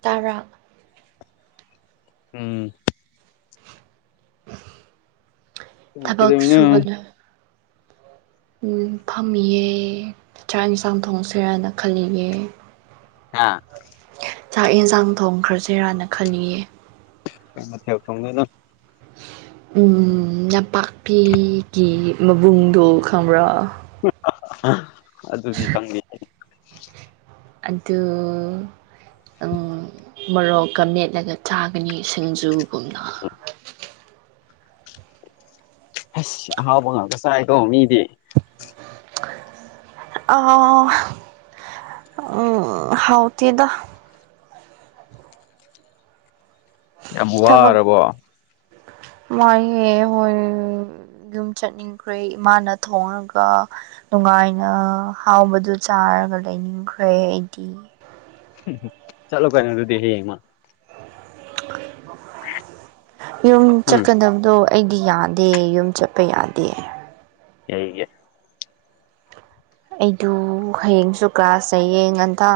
ꯇꯔꯥ ꯎꯝ ꯊꯕꯛ ꯀꯩꯗꯧꯔꯤꯅꯣ ꯁꯨꯕꯗꯨ ꯐꯝꯃꯤꯌꯦ ꯆꯥꯛ ꯌꯦꯟꯁꯥꯡ ꯊꯣꯡꯁꯤꯔꯅ ꯈꯜꯂꯤꯌꯦ ꯑꯥ ꯆꯥꯛ ꯌꯦꯟꯁꯥꯡ ꯊꯣꯡꯈ꯭ꯔꯁꯤꯔꯅ ꯈꯜꯂꯤꯌꯦ [unintelligible] ꯅꯄꯥꯛꯄꯤꯒꯤ ꯃꯕꯨꯡꯗꯣ ꯈꯪꯕ꯭ꯔꯥ ꯑꯗꯨꯗꯤ ꯈꯪꯗꯦ ꯑꯗꯨ ꯃꯣꯔꯣꯛꯀ ꯃꯦꯠꯂꯒ ꯆꯥꯕꯒꯤ ꯁꯤꯡꯖꯨꯒꯨꯝ ꯑꯁ ꯑꯍꯥꯎꯕ ꯉꯥꯛꯇ ꯆꯥꯏꯀꯣ ꯃꯤꯗꯤ ꯑꯣ ꯍꯥꯎꯇꯦꯗꯥ ꯌꯥꯝ ꯋꯥꯔꯕꯣ ꯋꯥꯢꯍꯦ ꯍꯣꯏ ꯌꯨꯝ ꯆꯠꯅꯤꯡꯈ꯭ꯔꯦ ꯏꯃꯥꯅ ꯊꯣꯡꯉꯒ ꯅꯨꯡꯉꯥꯏꯅ ꯍꯥꯎꯕꯗꯨ ꯆꯥꯔꯒ ꯂꯩꯅꯤꯡꯈ꯭ꯔꯦ ꯑꯩꯗꯤ ꯎ ꯆꯠꯂꯣ ꯀꯩꯅꯣ ꯑꯗꯨꯨꯗꯤ ꯌꯨꯝ ꯎꯝ ꯆꯠꯀꯥꯗꯕꯗꯣ ꯑꯩꯗꯤ ꯌꯥꯗꯦ ꯌꯨꯝ ꯆꯠꯄ ꯌꯥꯗꯦ ꯑꯩꯒꯤ ꯑꯩꯗꯨ ꯍꯌꯦꯡꯁꯨ ꯀ꯭ꯂꯥꯁ ꯂꯩꯌꯦ ꯉꯟꯇ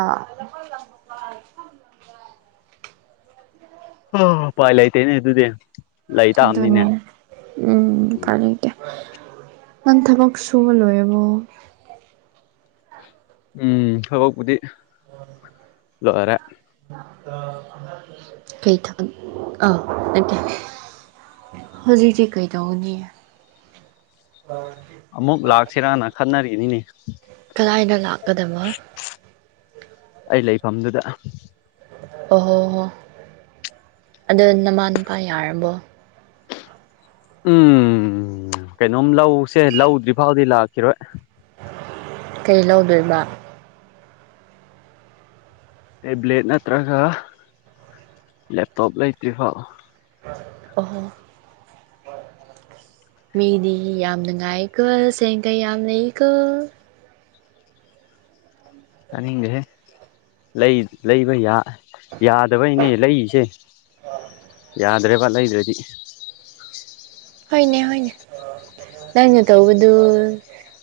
ꯎꯄꯥꯏꯂꯇꯦꯅꯦ ꯑꯗꯨꯨꯗ ꯑꯗꯨꯅꯦ ꯎꯝ ꯐꯥꯅꯤ ꯅꯪ ꯊꯕꯛ ꯁꯨꯕ ꯂꯣꯏꯔꯥꯕꯣ ꯎꯝ ꯊꯕꯛꯄꯨꯗꯤ [unintelligible] ꯂꯣꯏꯔꯦ ꯀꯩ ꯊꯕꯛ ꯑꯥ ꯍꯧꯖꯤꯛꯗꯤ ꯀꯩꯗꯧꯅꯤ ꯑꯃꯨꯛ ꯂꯥꯛꯁꯤꯔꯥꯅ ꯈꯟꯅꯔꯤꯅꯤꯅꯦ ꯀꯗꯥꯏꯗ ꯂꯥꯛꯀꯗꯕ ꯑꯩ ꯂꯩꯐꯝꯗꯨꯗ ꯑꯣꯍꯣ ꯍꯣ ꯑꯗꯣ ꯅꯃꯥ ꯅꯨꯨꯄꯥ ꯌꯥꯔꯕꯣ ꯎꯝ ꯀꯩꯅꯣꯝ ꯂꯧꯁꯦ ꯂꯧꯗ꯭ꯔꯤ ꯐꯥꯎꯗꯤ ꯂꯥꯛꯈꯤꯔꯣꯏ ꯀꯩ ꯂꯧꯗꯣꯏꯕ ꯇꯦꯕ꯭ꯂꯦꯠ ꯅꯠꯇ꯭ꯔꯒ ꯂꯦꯞꯇꯣꯞ ꯂꯩꯇ꯭ꯔꯤꯐꯥꯎ ꯑꯣ ꯍꯣ ꯃꯦꯗꯤ ꯌꯥꯝꯅꯅꯨꯡꯉꯥꯏꯀꯣ ꯁꯦꯡꯀ ꯌꯥꯝ ꯂꯩꯀꯣ ꯇꯥꯅꯤꯡꯗꯦ ꯂꯩ ꯂꯩꯕ ꯌꯥ ꯌꯥꯗꯕꯩꯅꯦ ꯂꯩꯔꯤꯁꯦ ꯌꯥꯗ꯭ꯔꯦꯕ ꯂꯩꯗ꯭ꯔꯗꯤ ꯍꯣꯏꯅꯦ ꯍꯣꯏꯅꯦ ꯅꯪꯅ ꯇꯧꯕꯗꯨ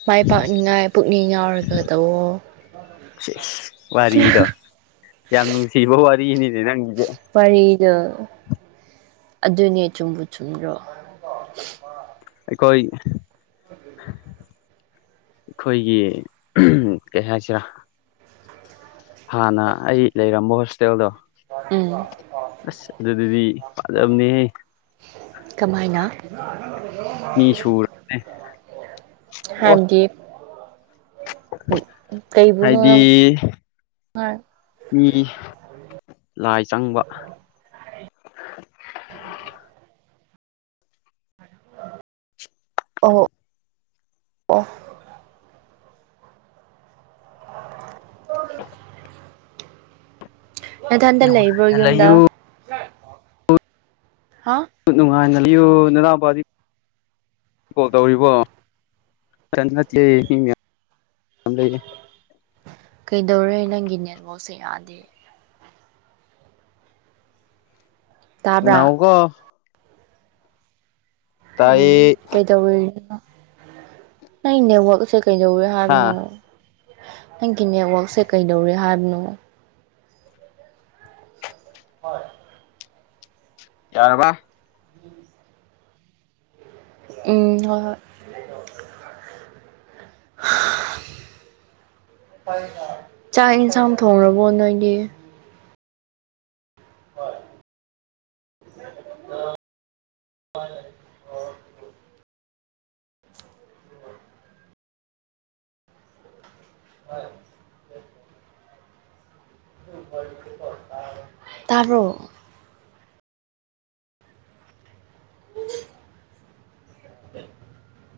ꯃꯥꯏ ꯄꯥꯛꯅꯤꯡꯉꯥꯏ ꯄꯨꯛꯅꯤꯡ ꯌꯥꯎꯔꯒ ꯇꯧꯑꯣ ꯋꯥꯔꯤꯗꯣ ꯌꯥꯝ ꯅꯨꯡꯁꯤꯕ ꯋꯥꯔꯤꯅꯤꯅꯦ ꯅꯪꯒꯤꯁꯦ ꯋꯥꯔꯤꯗꯣ ꯑꯗꯨꯅꯦ ꯆꯨꯝꯕꯨ ꯆꯨꯝꯗ꯭ꯔꯣ ꯑꯩꯈꯣꯢ [unintelligible] ꯑꯩꯈꯣꯏꯒꯤ ꯀꯩ ꯍꯥꯏꯁꯤꯔꯥ ꯍꯥꯟꯅ ꯑꯩ ꯂꯩꯔꯝꯕ ꯍꯣꯁꯇꯦꯜꯗꯣ ꯎꯝ ꯑꯁ ꯑꯗꯨꯗꯨꯗꯤ ꯐꯥꯖꯕꯅꯦꯍꯦ ꯀꯥꯃꯥꯏꯅ ꯃꯤ ꯁꯨꯔꯕꯅꯦ ꯑꯣ ꯍꯥꯏꯕꯗꯤ ꯀꯩꯕꯨꯅꯣ ꯍꯥꯏꯗꯤ ꯃꯤ ꯂꯥꯏ ꯆꯪꯕ ꯑꯣ ꯑꯣ [unintelligible] ꯅꯊꯟꯇ ꯂꯩꯕ꯭ꯔꯣ ꯅꯨꯡꯉꯥꯏꯅ ꯌꯨꯝꯗ ꯂꯩꯌꯨ ꯍꯥ ꯅꯨꯡꯉꯥꯏꯅ ꯂꯩꯌꯨ ꯅꯥꯅꯥꯎꯄꯥꯗꯤ ꯀꯣꯜ ꯇꯧꯔꯤꯕꯣ [unintelligible] ꯀꯩꯗꯧꯔꯦ ꯅꯪꯒꯤ ꯅꯦꯠꯋꯥꯛꯁꯦ ꯌꯥꯗꯦ ꯇꯥꯕ꯭ꯔꯥ ꯅꯥꯛꯎꯀꯣ ꯎꯝ ꯇꯥꯏꯌꯦ ꯀꯩꯗꯧꯔꯤꯅꯣ ꯅꯪ ꯅꯦꯠꯋꯥꯛꯛꯁꯦ ꯀꯩꯗꯧꯋꯦ ꯍꯥ ꯍꯥꯏꯕꯅꯣ ꯅꯪꯒꯤ ꯅꯦꯠꯋꯥꯛꯛꯁꯦ ꯀꯩꯗꯧꯔꯦ ꯍꯥꯏꯕꯅꯣ ꯍꯣꯏ ꯌꯥꯔꯕ [inaudible] ꯎꯝ ꯍꯣꯏ ꯍꯣꯏ ꯆꯥꯛ ꯌꯦꯟꯁꯥꯡ ꯊꯣꯡꯔꯕꯣ ꯅꯣꯏꯗꯤ [unintelligible] [unintelligible] ꯇꯥꯕ꯭ꯔꯣ [unintelligible] [unintelligible]